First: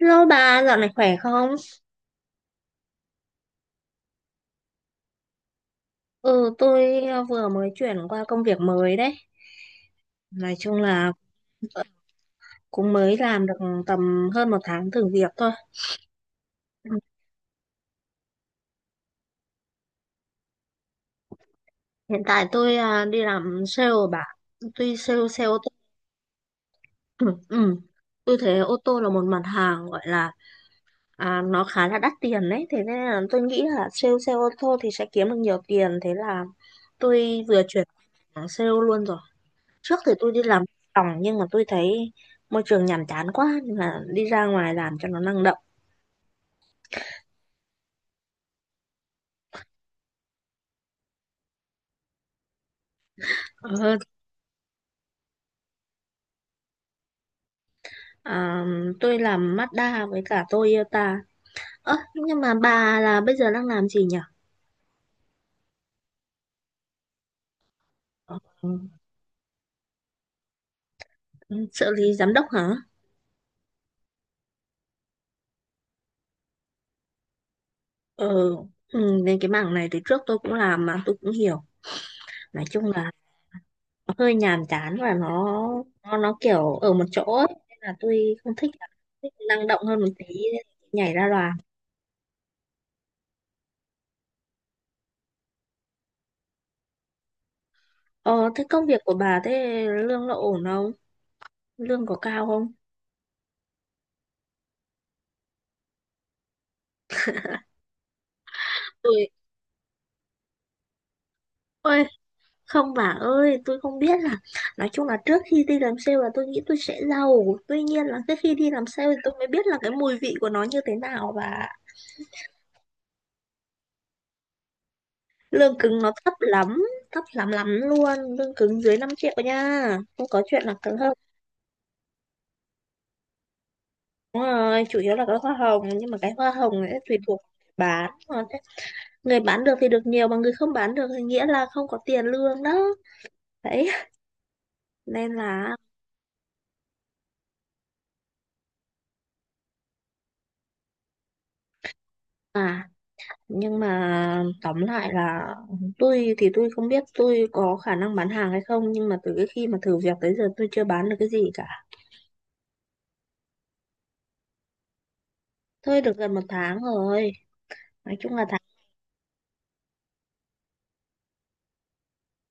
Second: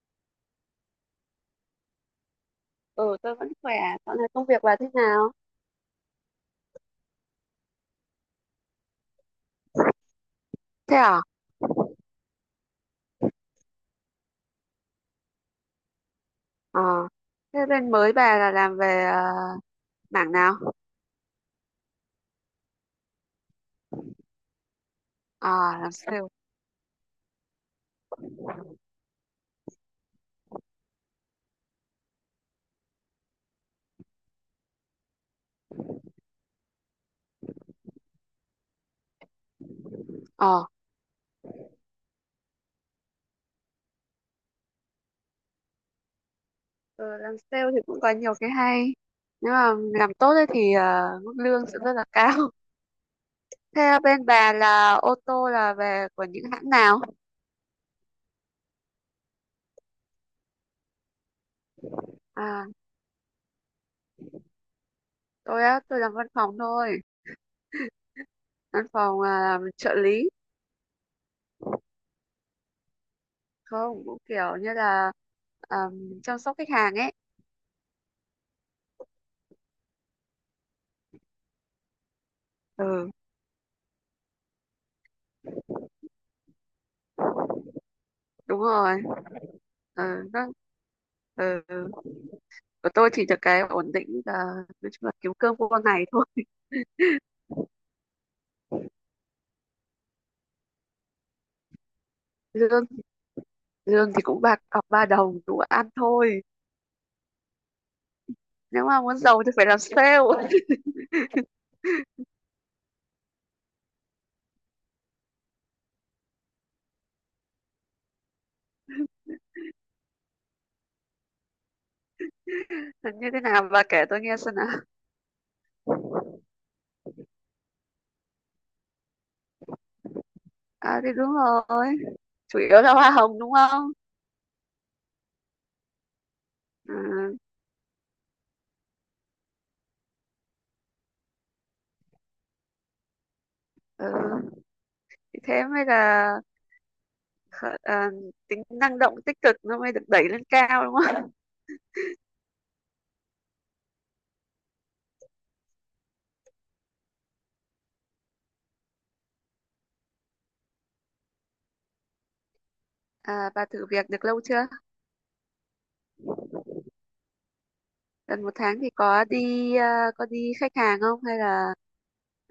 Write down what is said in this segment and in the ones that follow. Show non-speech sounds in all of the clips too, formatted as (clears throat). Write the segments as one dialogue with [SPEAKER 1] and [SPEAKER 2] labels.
[SPEAKER 1] Hello bà, dạo này khỏe không?
[SPEAKER 2] Ừ, tôi vẫn khỏe. Dạo này công việc bà thế nào?
[SPEAKER 1] Ừ, tôi vừa mới chuyển qua công việc mới đấy. Nói chung
[SPEAKER 2] Thế
[SPEAKER 1] là
[SPEAKER 2] à?
[SPEAKER 1] cũng mới làm được tầm hơn một tháng thử việc thôi.
[SPEAKER 2] Ờ.
[SPEAKER 1] Ừ,
[SPEAKER 2] Thế bên mới bà là làm về mảng nào?
[SPEAKER 1] hiện tại tôi đi làm sale bà. Tuy sale xe ô tô.
[SPEAKER 2] À, làm sale.
[SPEAKER 1] (clears throat) Ừ, ừ. Tôi thấy ô tô là một mặt hàng gọi là nó khá là đắt tiền đấy. Thế nên là tôi nghĩ là sale xe ô tô thì sẽ kiếm được nhiều tiền. Thế là tôi vừa chuyển sang sale luôn rồi. Trước thì tôi đi làm
[SPEAKER 2] Ờ.
[SPEAKER 1] phòng, nhưng mà tôi thấy môi trường nhàm chán quá nên là đi ra ngoài làm cho nó năng động
[SPEAKER 2] Ừ, làm sale thì cũng có nhiều cái hay. Nếu mà làm tốt ấy thì mức lương sẽ rất là cao. (laughs)
[SPEAKER 1] hơn.
[SPEAKER 2] Thế bên bà là ô tô là về của những hãng nào?
[SPEAKER 1] À, tôi làm Mazda với cả Toyota. Ơ, nhưng mà
[SPEAKER 2] À,
[SPEAKER 1] bà là bây giờ đang làm gì nhỉ?
[SPEAKER 2] tôi làm văn phòng thôi.
[SPEAKER 1] Ờ,
[SPEAKER 2] Văn phòng làm trợ lý.
[SPEAKER 1] trợ lý giám đốc hả?
[SPEAKER 2] Không, cũng kiểu như là ờ, chăm sóc khách hàng ấy.
[SPEAKER 1] Ờ, ừ, nên cái mảng này từ trước tôi cũng làm mà tôi cũng hiểu. Nói chung
[SPEAKER 2] Ừ,
[SPEAKER 1] là nó hơi nhàm chán và nó kiểu ở một chỗ ấy. Nên là tôi không
[SPEAKER 2] đúng
[SPEAKER 1] thích,
[SPEAKER 2] rồi.
[SPEAKER 1] thích năng động hơn
[SPEAKER 2] Ừ,
[SPEAKER 1] một tí
[SPEAKER 2] nó,
[SPEAKER 1] nên nhảy ra làm.
[SPEAKER 2] ừ. Của tôi thì được cái ổn định là nói chung là kiếm cơm qua ngày thôi.
[SPEAKER 1] Ờ, thế công việc của bà thế lương nó ổn không? Lương có cao không?
[SPEAKER 2] Lương lương thì cũng bạc cọc ba đồng đủ ăn thôi, nếu mà muốn
[SPEAKER 1] Tôi
[SPEAKER 2] giàu thì phải làm sale.
[SPEAKER 1] ơi, không bà ơi, tôi không biết là, nói chung là trước khi đi làm sale là tôi nghĩ tôi sẽ giàu, tuy nhiên là cái khi đi làm sale thì tôi mới biết là cái mùi vị của nó như thế nào. Và
[SPEAKER 2] (laughs) Như thế nào, bà kể tôi nghe xem nào.
[SPEAKER 1] lương cứng nó thấp lắm, thấp lắm lắm luôn, lương cứng dưới 5 triệu nha, không có chuyện là cứng
[SPEAKER 2] À thì
[SPEAKER 1] hơn.
[SPEAKER 2] đúng rồi, chủ yếu là hoa hồng đúng không?
[SPEAKER 1] Đúng rồi, chủ yếu là cái hoa hồng, nhưng mà cái hoa hồng ấy tùy
[SPEAKER 2] À,
[SPEAKER 1] thuộc. bán Mà thế- Người bán được thì được nhiều, mà người không bán được thì nghĩa là không có tiền lương đó đấy.
[SPEAKER 2] ừ.
[SPEAKER 1] Nên
[SPEAKER 2] Thì thế
[SPEAKER 1] là
[SPEAKER 2] mới là khờ- à, tính năng động tích cực nó mới được đẩy lên cao đúng không?
[SPEAKER 1] à nhưng mà tóm lại là tôi thì tôi không biết tôi có khả năng bán hàng hay không, nhưng mà từ cái khi mà thử việc tới giờ tôi chưa bán được cái gì cả.
[SPEAKER 2] À, bà thử việc được lâu chưa?
[SPEAKER 1] Thôi được gần một tháng rồi, nói chung
[SPEAKER 2] Gần
[SPEAKER 1] là
[SPEAKER 2] một
[SPEAKER 1] tháng.
[SPEAKER 2] tháng thì có đi có đi khách hàng không hay là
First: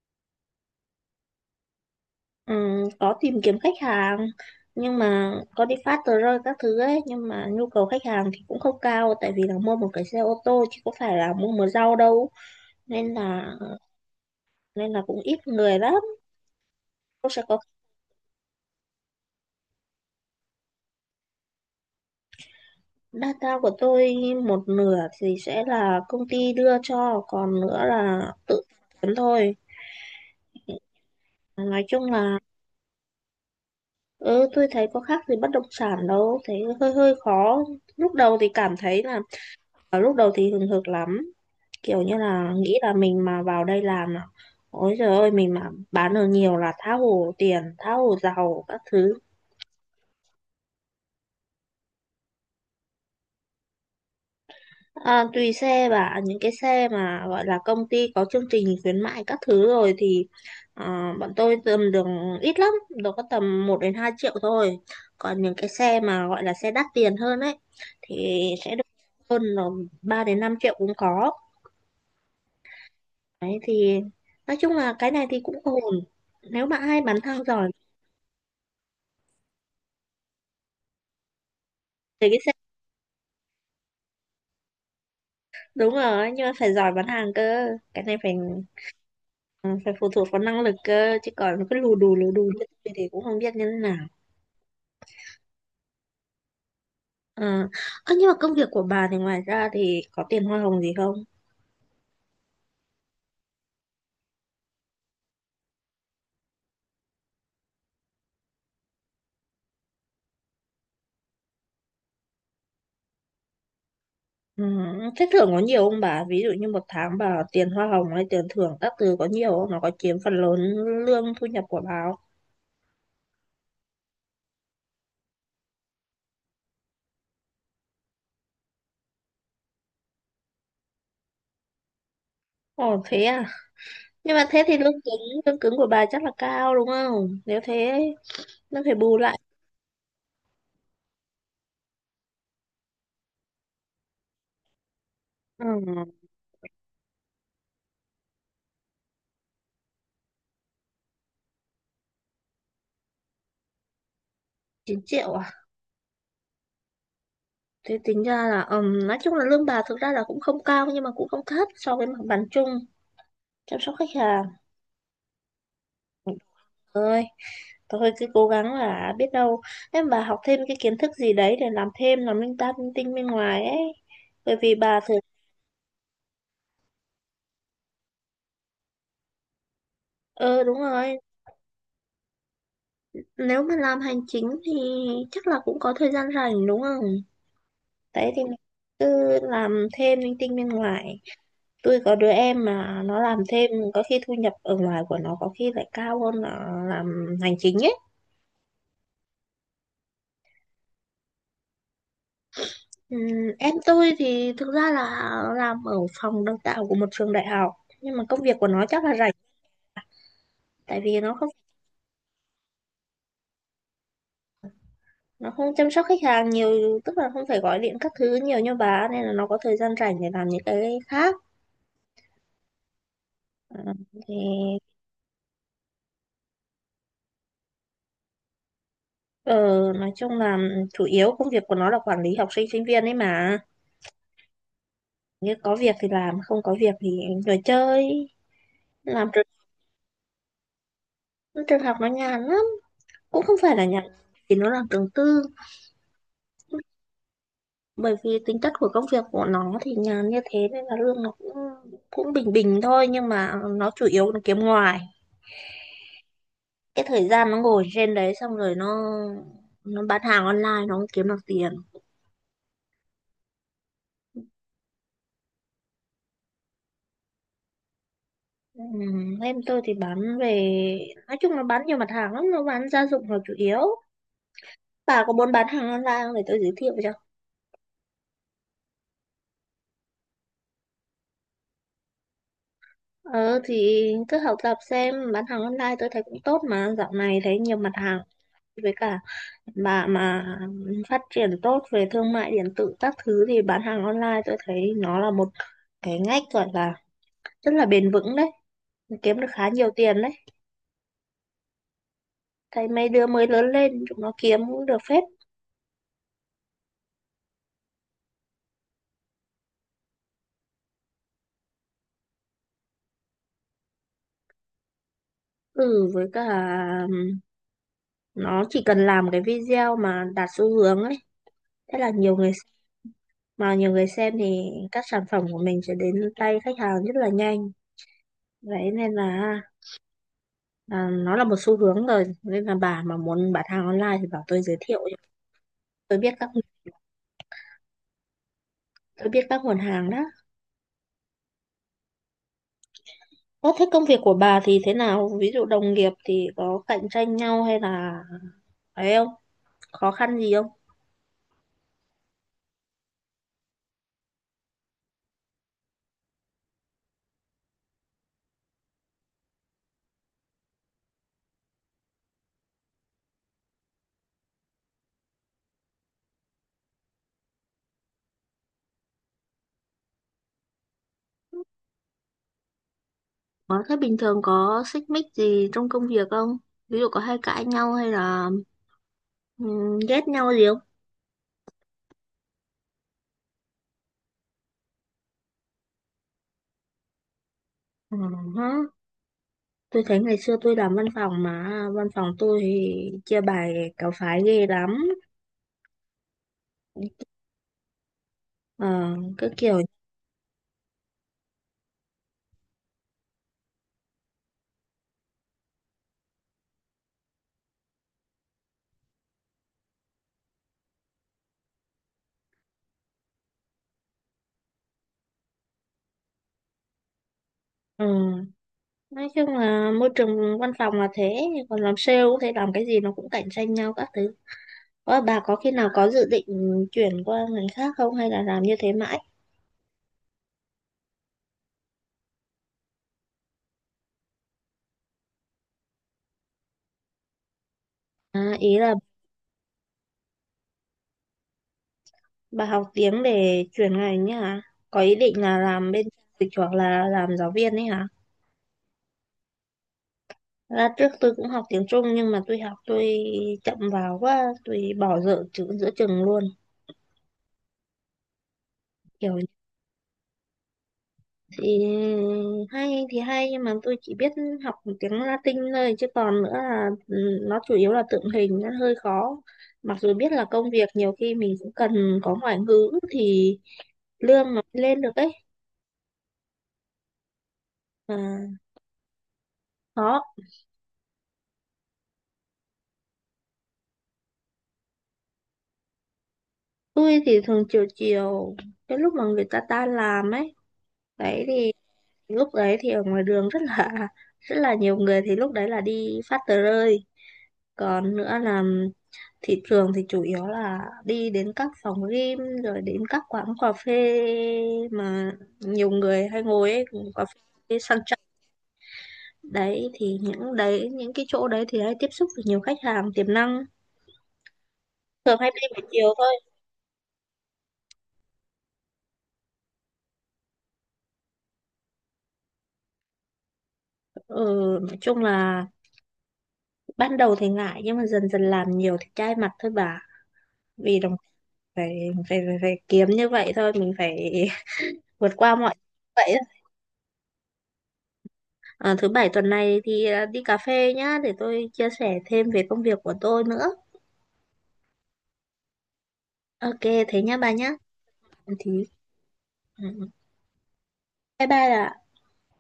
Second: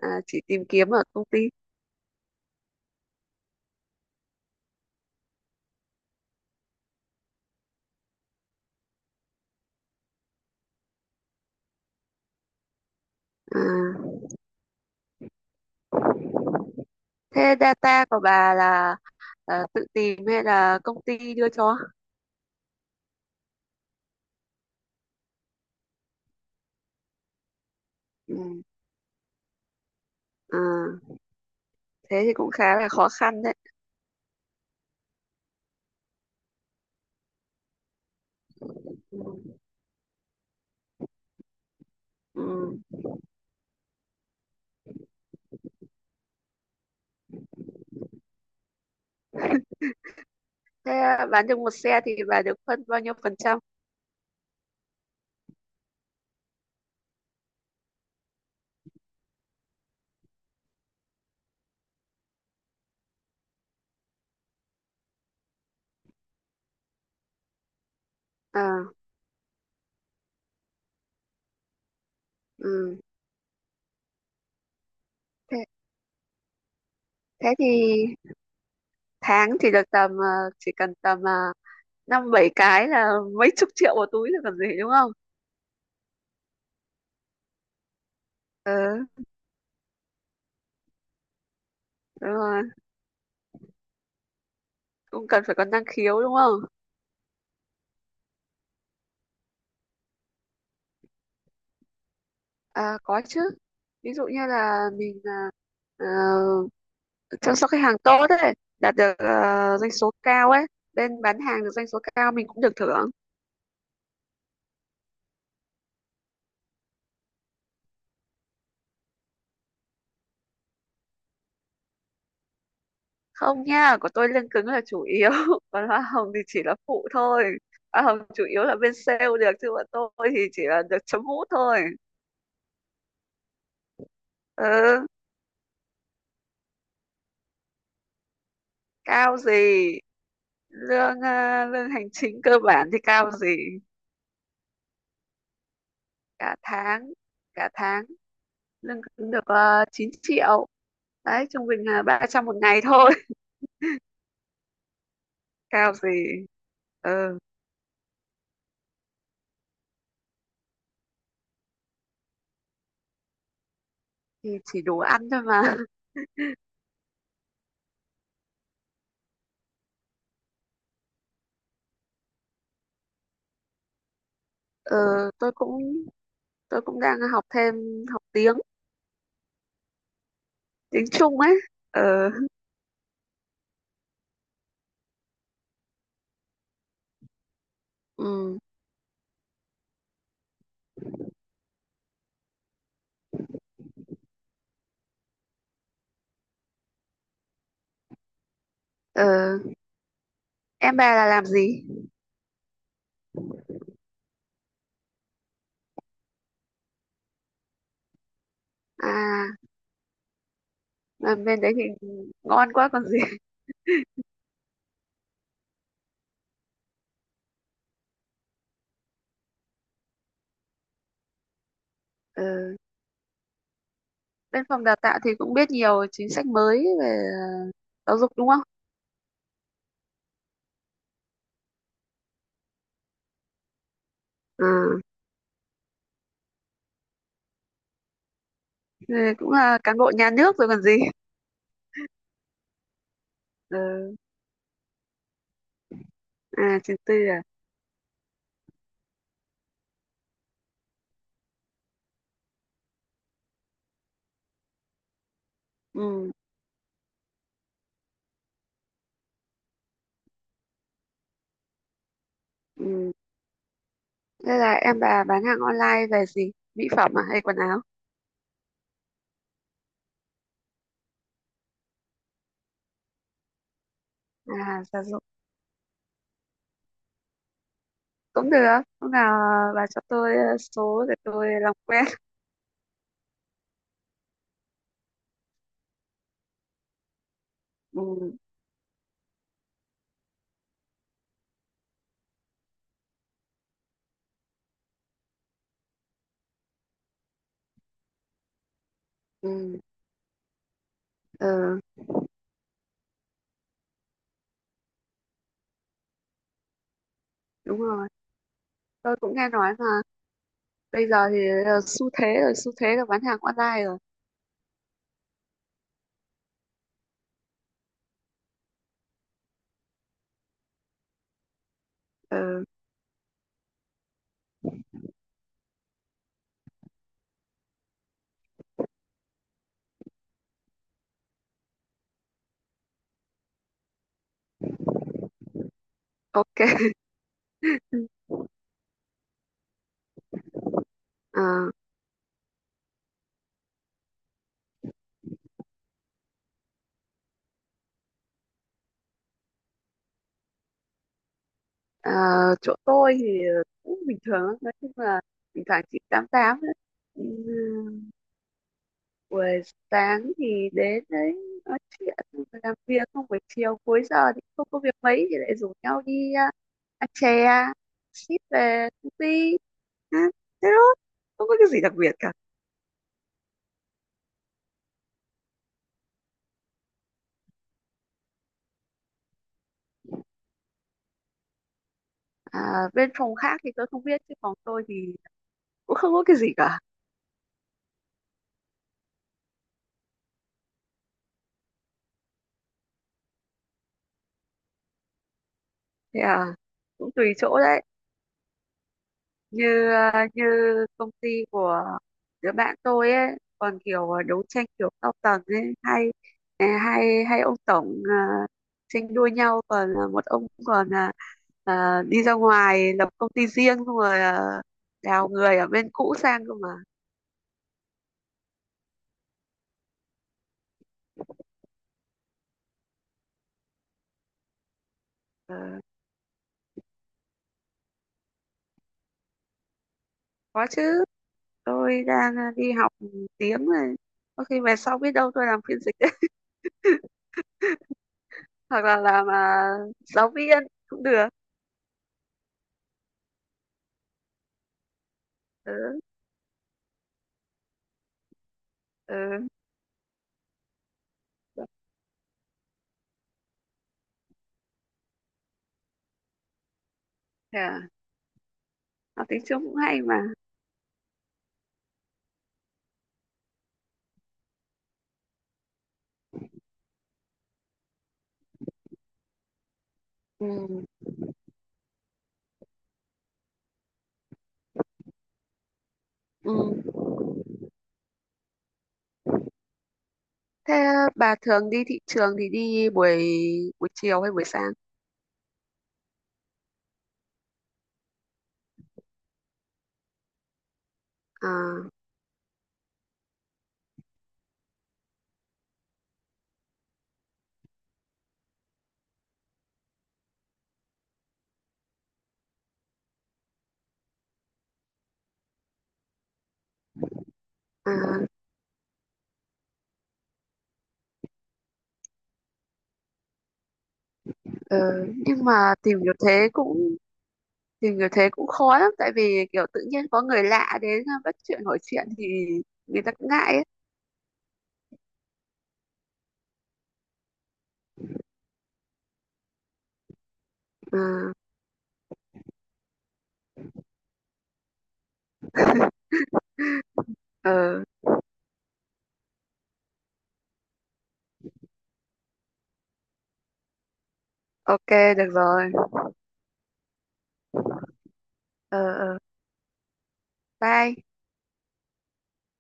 [SPEAKER 2] chỉ tìm kiếm ở công ty?
[SPEAKER 1] Có tìm kiếm khách hàng, nhưng mà có đi phát tờ rơi các thứ ấy, nhưng mà nhu cầu khách hàng thì cũng không cao, tại vì là mua một cái xe ô tô chứ có phải là mua một rau đâu. nên là
[SPEAKER 2] À.
[SPEAKER 1] nên là cũng ít người lắm. Tôi sẽ
[SPEAKER 2] Thế
[SPEAKER 1] có
[SPEAKER 2] data của bà là tự tìm hay là công ty đưa cho?
[SPEAKER 1] data của tôi, một nửa thì sẽ là công ty đưa cho, còn nữa là tự
[SPEAKER 2] Ừ.
[SPEAKER 1] kiếm thôi.
[SPEAKER 2] À,
[SPEAKER 1] Nói chung
[SPEAKER 2] thế thì
[SPEAKER 1] là
[SPEAKER 2] cũng khá là khó khăn đấy.
[SPEAKER 1] ừ, tôi thấy có khác gì bất động sản đâu, thấy hơi hơi khó. Lúc đầu thì cảm thấy là
[SPEAKER 2] Ừ.
[SPEAKER 1] ở lúc đầu thì hừng hực lắm, kiểu như là nghĩ
[SPEAKER 2] Ừ.
[SPEAKER 1] là mình mà vào đây làm là ôi trời ơi, mình mà bán được nhiều là tha hồ tiền, tha hồ giàu các thứ.
[SPEAKER 2] Thế à, bán được một xe thì bà được phân bao nhiêu phần trăm?
[SPEAKER 1] À, tùy xe bà, những cái xe mà gọi là công ty có chương trình khuyến mại các thứ rồi thì bọn tôi tầm được ít lắm, đâu có tầm 1 đến 2 triệu thôi. Còn những cái xe mà gọi là xe đắt tiền hơn ấy thì sẽ được
[SPEAKER 2] À,
[SPEAKER 1] hơn là 3 đến 5 triệu cũng có.
[SPEAKER 2] ừ.
[SPEAKER 1] Đấy thì nói chung là cái này thì cũng
[SPEAKER 2] Thế,
[SPEAKER 1] ổn, nếu bạn ai bán hàng
[SPEAKER 2] thế thì
[SPEAKER 1] giỏi
[SPEAKER 2] tháng thì được tầm chỉ cần tầm
[SPEAKER 1] thì
[SPEAKER 2] năm
[SPEAKER 1] cái
[SPEAKER 2] bảy
[SPEAKER 1] xe.
[SPEAKER 2] cái là mấy chục triệu một túi là còn gì đúng không?
[SPEAKER 1] Đúng rồi, nhưng mà phải giỏi bán hàng cơ, cái này phải
[SPEAKER 2] Ừ,
[SPEAKER 1] ừ, phải phụ thuộc vào năng lực cơ, chứ còn cứ lù
[SPEAKER 2] đúng
[SPEAKER 1] đù
[SPEAKER 2] rồi.
[SPEAKER 1] như tôi thì cũng không biết như thế nào.
[SPEAKER 2] Cũng cần phải có năng khiếu đúng không?
[SPEAKER 1] À, ơ, nhưng mà công việc của bà thì ngoài ra thì có tiền hoa hồng gì không?
[SPEAKER 2] À, có chứ. Ví dụ như là mình, ờ, chăm sóc khách hàng tốt ấy, đạt được doanh số cao ấy, bên bán hàng được doanh số cao mình cũng được thưởng.
[SPEAKER 1] Ừ, thế thưởng có nhiều không bà? Ví dụ như một tháng bà tiền hoa hồng hay tiền thưởng các thứ có nhiều không? Nó có chiếm phần lớn lương thu nhập của bà không?
[SPEAKER 2] Không nha, của tôi lương cứng là chủ yếu, (laughs) còn hoa hồng thì chỉ là phụ thôi. Hoa hồng chủ yếu là bên sale được chứ bọn tôi thì chỉ là được chấm mút thôi.
[SPEAKER 1] Ồ thế à? Nhưng mà thế thì
[SPEAKER 2] Ừ,
[SPEAKER 1] lương cứng của bà chắc là cao đúng không? Nếu thế nó phải bù
[SPEAKER 2] cao
[SPEAKER 1] lại.
[SPEAKER 2] gì. Lương lương hành chính cơ bản thì cao gì.
[SPEAKER 1] Ừ,
[SPEAKER 2] Cả tháng cả tháng lương cứng được 9 triệu, đấy trung bình là 300 một ngày thôi.
[SPEAKER 1] 9 triệu à?
[SPEAKER 2] (laughs) Cao gì. Ừ
[SPEAKER 1] Thế tính ra là nói chung là lương bà thực ra là cũng không cao, nhưng mà cũng không thấp so với mặt bằng chung chăm sóc khách hàng.
[SPEAKER 2] thì chỉ đủ ăn thôi mà. (laughs)
[SPEAKER 1] Ơi. Thôi cứ cố gắng là biết đâu, em bà học thêm cái kiến thức gì đấy để làm thêm, làm linh ta linh tinh bên ngoài ấy. Bởi vì
[SPEAKER 2] Ờ,
[SPEAKER 1] bà thường
[SPEAKER 2] tôi cũng tôi cũng đang học thêm, học tiếng
[SPEAKER 1] ờ đúng
[SPEAKER 2] tiếng
[SPEAKER 1] rồi,
[SPEAKER 2] Trung ấy. Ờ,
[SPEAKER 1] nếu mà làm hành chính thì chắc là cũng có thời gian rảnh đúng không? Đấy thì mình
[SPEAKER 2] ừ,
[SPEAKER 1] cứ làm thêm linh tinh bên ngoài. Tôi có đứa em mà nó làm thêm có khi thu nhập ở ngoài của nó có khi lại cao hơn là làm hành chính ấy.
[SPEAKER 2] ờ, em bà là làm gì?
[SPEAKER 1] Ừm, em tôi thì thực ra là làm ở phòng đào tạo của một trường đại học, nhưng mà công việc của nó chắc là rảnh,
[SPEAKER 2] À,
[SPEAKER 1] tại vì nó
[SPEAKER 2] làm
[SPEAKER 1] không
[SPEAKER 2] bên đấy thì ngon quá còn gì. (laughs)
[SPEAKER 1] nó không chăm sóc khách hàng nhiều, tức là không phải gọi điện các thứ nhiều như bà ấy, nên là nó có thời gian rảnh để làm những cái khác.
[SPEAKER 2] Ờ,
[SPEAKER 1] Ờ, thì
[SPEAKER 2] bên phòng đào tạo thì cũng biết nhiều chính sách mới về giáo dục đúng không?
[SPEAKER 1] ờ, nói chung là ừ, chủ yếu công việc của nó là quản lý học sinh sinh viên ấy mà,
[SPEAKER 2] Ờ,
[SPEAKER 1] như có việc thì làm, không có việc thì ngồi chơi.
[SPEAKER 2] thì
[SPEAKER 1] Làm trường,
[SPEAKER 2] cũng là cán bộ nhà nước rồi còn gì. (laughs)
[SPEAKER 1] trường học nó nhàn lắm, cũng không phải
[SPEAKER 2] Ờ,
[SPEAKER 1] là nhàn, thì nó làm trường tư.
[SPEAKER 2] à trường tư à.
[SPEAKER 1] Bởi vì tính chất của công việc của nó thì nhàn như thế nên là lương nó cũng cũng bình bình thôi, nhưng mà nó chủ yếu là kiếm ngoài,
[SPEAKER 2] Ừ,
[SPEAKER 1] cái thời gian nó ngồi trên đấy xong rồi nó bán hàng online, nó không kiếm được tiền.
[SPEAKER 2] ừ. Thế là em bà bán hàng online về gì, mỹ phẩm à hay quần áo?
[SPEAKER 1] Ừ, em tôi thì bán về, nói chung nó bán nhiều mặt hàng lắm, nó bán gia dụng là chủ yếu.
[SPEAKER 2] À dạ rồi.
[SPEAKER 1] Bà có muốn bán hàng online không, để tôi giới thiệu cho.
[SPEAKER 2] Cũng được, hôm nào bà cho tôi số để tôi làm quen.
[SPEAKER 1] Ờ thì cứ học tập xem, bán hàng online tôi thấy cũng tốt mà, dạo này thấy nhiều mặt hàng.
[SPEAKER 2] Ừ,
[SPEAKER 1] Với cả bà mà phát triển tốt về thương mại điện tử các thứ thì bán hàng online tôi thấy nó là một cái ngách, gọi là rất là bền vững đấy, kiếm được khá
[SPEAKER 2] ừ,
[SPEAKER 1] nhiều tiền đấy.
[SPEAKER 2] ờ,
[SPEAKER 1] Thấy mấy đứa mới lớn lên chúng nó kiếm cũng được phết.
[SPEAKER 2] đúng rồi, tôi cũng nghe nói mà, bây giờ thì xu thế rồi, xu thế là bán hàng online rồi.
[SPEAKER 1] Ừ, với cả ừm, nó chỉ cần làm cái video mà đạt xu hướng ấy, thế là nhiều
[SPEAKER 2] Ờ,
[SPEAKER 1] người xem. Mà nhiều người xem thì các sản phẩm của mình sẽ đến tay khách hàng rất là nhanh. Vậy nên là nó là một xu hướng rồi, nên là bà mà muốn bán hàng online thì bảo tôi giới thiệu cho. tôi biết các
[SPEAKER 2] ok. (laughs)
[SPEAKER 1] tôi biết các nguồn hàng đó.
[SPEAKER 2] Ờ,
[SPEAKER 1] Ơ, thế công việc của bà thì thế nào, ví dụ đồng nghiệp thì có cạnh tranh nhau hay là ấy không, khó khăn gì không?
[SPEAKER 2] ờ, chỗ tôi thì cũng bình thường lắm. Nói chung là thỉnh thoảng chị tám tám ấy. Ừ, buổi sáng thì đến đấy nói chuyện xong rồi làm việc không, buổi chiều cuối giờ thì không có việc mấy thì lại rủ nhau đi ăn chè ship về công ty, à, thế thôi, không có cái gì đặc biệt cả.
[SPEAKER 1] Ờ, thế bình thường có xích mích gì trong công việc không? Ví dụ có hay cãi nhau hay là ghét nhau gì không?
[SPEAKER 2] À, bên phòng khác thì tôi không biết chứ phòng tôi thì cũng không có cái gì cả.
[SPEAKER 1] Ừ, hả? Tôi thấy ngày xưa tôi làm văn phòng mà văn phòng tôi thì chia bài cáo phái ghê lắm.
[SPEAKER 2] Thế à, cũng tùy chỗ đấy.
[SPEAKER 1] Ờ, cứ kiểu
[SPEAKER 2] Như như công ty của đứa bạn tôi ấy, còn kiểu đấu tranh kiểu cao tầng ấy, hay ờ, hay hay ông tổng tranh đua nhau, còn một ông còn đi ra ngoài lập công ty riêng xong rồi đào người ở bên cũ sang cơ mà.
[SPEAKER 1] ừ. Nói chung là môi trường văn phòng là thế, còn làm sale cũng thế, làm cái gì nó cũng cạnh tranh nhau các thứ. Ờ, bà
[SPEAKER 2] Ờ,
[SPEAKER 1] có khi nào có dự định chuyển qua ngành khác không, hay là làm như thế mãi?
[SPEAKER 2] có chứ, tôi đang đi học tiếng này, có khi về sau biết đâu tôi làm phiên dịch. (laughs)
[SPEAKER 1] À, ý
[SPEAKER 2] Hoặc
[SPEAKER 1] là
[SPEAKER 2] là làm giáo viên cũng được.
[SPEAKER 1] bà học tiếng để chuyển ngành ấy hả? Có ý định là làm
[SPEAKER 2] Ừ,
[SPEAKER 1] bên dịch hoặc là làm giáo viên ấy hả?
[SPEAKER 2] ừ.
[SPEAKER 1] Ra trước tôi cũng học tiếng Trung, nhưng mà tôi học tôi chậm vào quá, tôi bỏ dở chữ giữa chừng luôn.
[SPEAKER 2] Thế à? Học
[SPEAKER 1] Kiểu
[SPEAKER 2] tiếng Trung cũng hay mà.
[SPEAKER 1] thì hay thì hay, nhưng mà tôi chỉ biết học tiếng Latin thôi, chứ còn nữa là ừ, nó chủ yếu là tượng hình, nó hơi khó. Mặc dù biết là công
[SPEAKER 2] Ừ,
[SPEAKER 1] việc nhiều khi mình cũng cần có ngoại ngữ thì lương nó mới lên được ấy.
[SPEAKER 2] ừ.
[SPEAKER 1] Mà khó.
[SPEAKER 2] Thế bà thường đi thị trường thì đi buổi buổi chiều hay buổi sáng?
[SPEAKER 1] Tôi thì thường chiều chiều, cái lúc mà người ta tan làm ấy đấy thì,
[SPEAKER 2] À,
[SPEAKER 1] lúc đấy thì ở ngoài đường rất là (laughs) rất là nhiều người, thì lúc đấy là đi phát tờ rơi. Còn nữa là thị trường thì chủ yếu là đi đến các phòng gym rồi đến các quán cà phê mà nhiều người hay ngồi ấy, cà phê sang trọng.
[SPEAKER 2] à,
[SPEAKER 1] Đấy thì những cái chỗ đấy thì hay tiếp xúc được nhiều khách hàng tiềm năng,
[SPEAKER 2] ờ,
[SPEAKER 1] thường
[SPEAKER 2] nhưng
[SPEAKER 1] hay đi
[SPEAKER 2] mà
[SPEAKER 1] buổi chiều thôi.
[SPEAKER 2] tìm hiểu thế cũng khó lắm, tại vì kiểu tự nhiên có người lạ đến bắt chuyện hỏi chuyện thì người ta cũng ngại ấy.
[SPEAKER 1] Ừ, nói chung là ban đầu thì ngại, nhưng mà dần dần làm nhiều thì chai mặt thôi bà. Vì đồng
[SPEAKER 2] À,
[SPEAKER 1] phải kiếm như vậy thôi, mình phải (laughs) vượt qua mọi vậy.
[SPEAKER 2] (laughs) ờ,
[SPEAKER 1] À, thứ bảy tuần này thì đi cà phê nhá để tôi chia sẻ thêm về công việc của tôi nữa.
[SPEAKER 2] ok, được rồi.
[SPEAKER 1] Ok, thế nhá bà nhá. Ừ,
[SPEAKER 2] Ờ,
[SPEAKER 1] thì
[SPEAKER 2] ờ,
[SPEAKER 1] ừ,
[SPEAKER 2] bye.
[SPEAKER 1] bye bye ạ.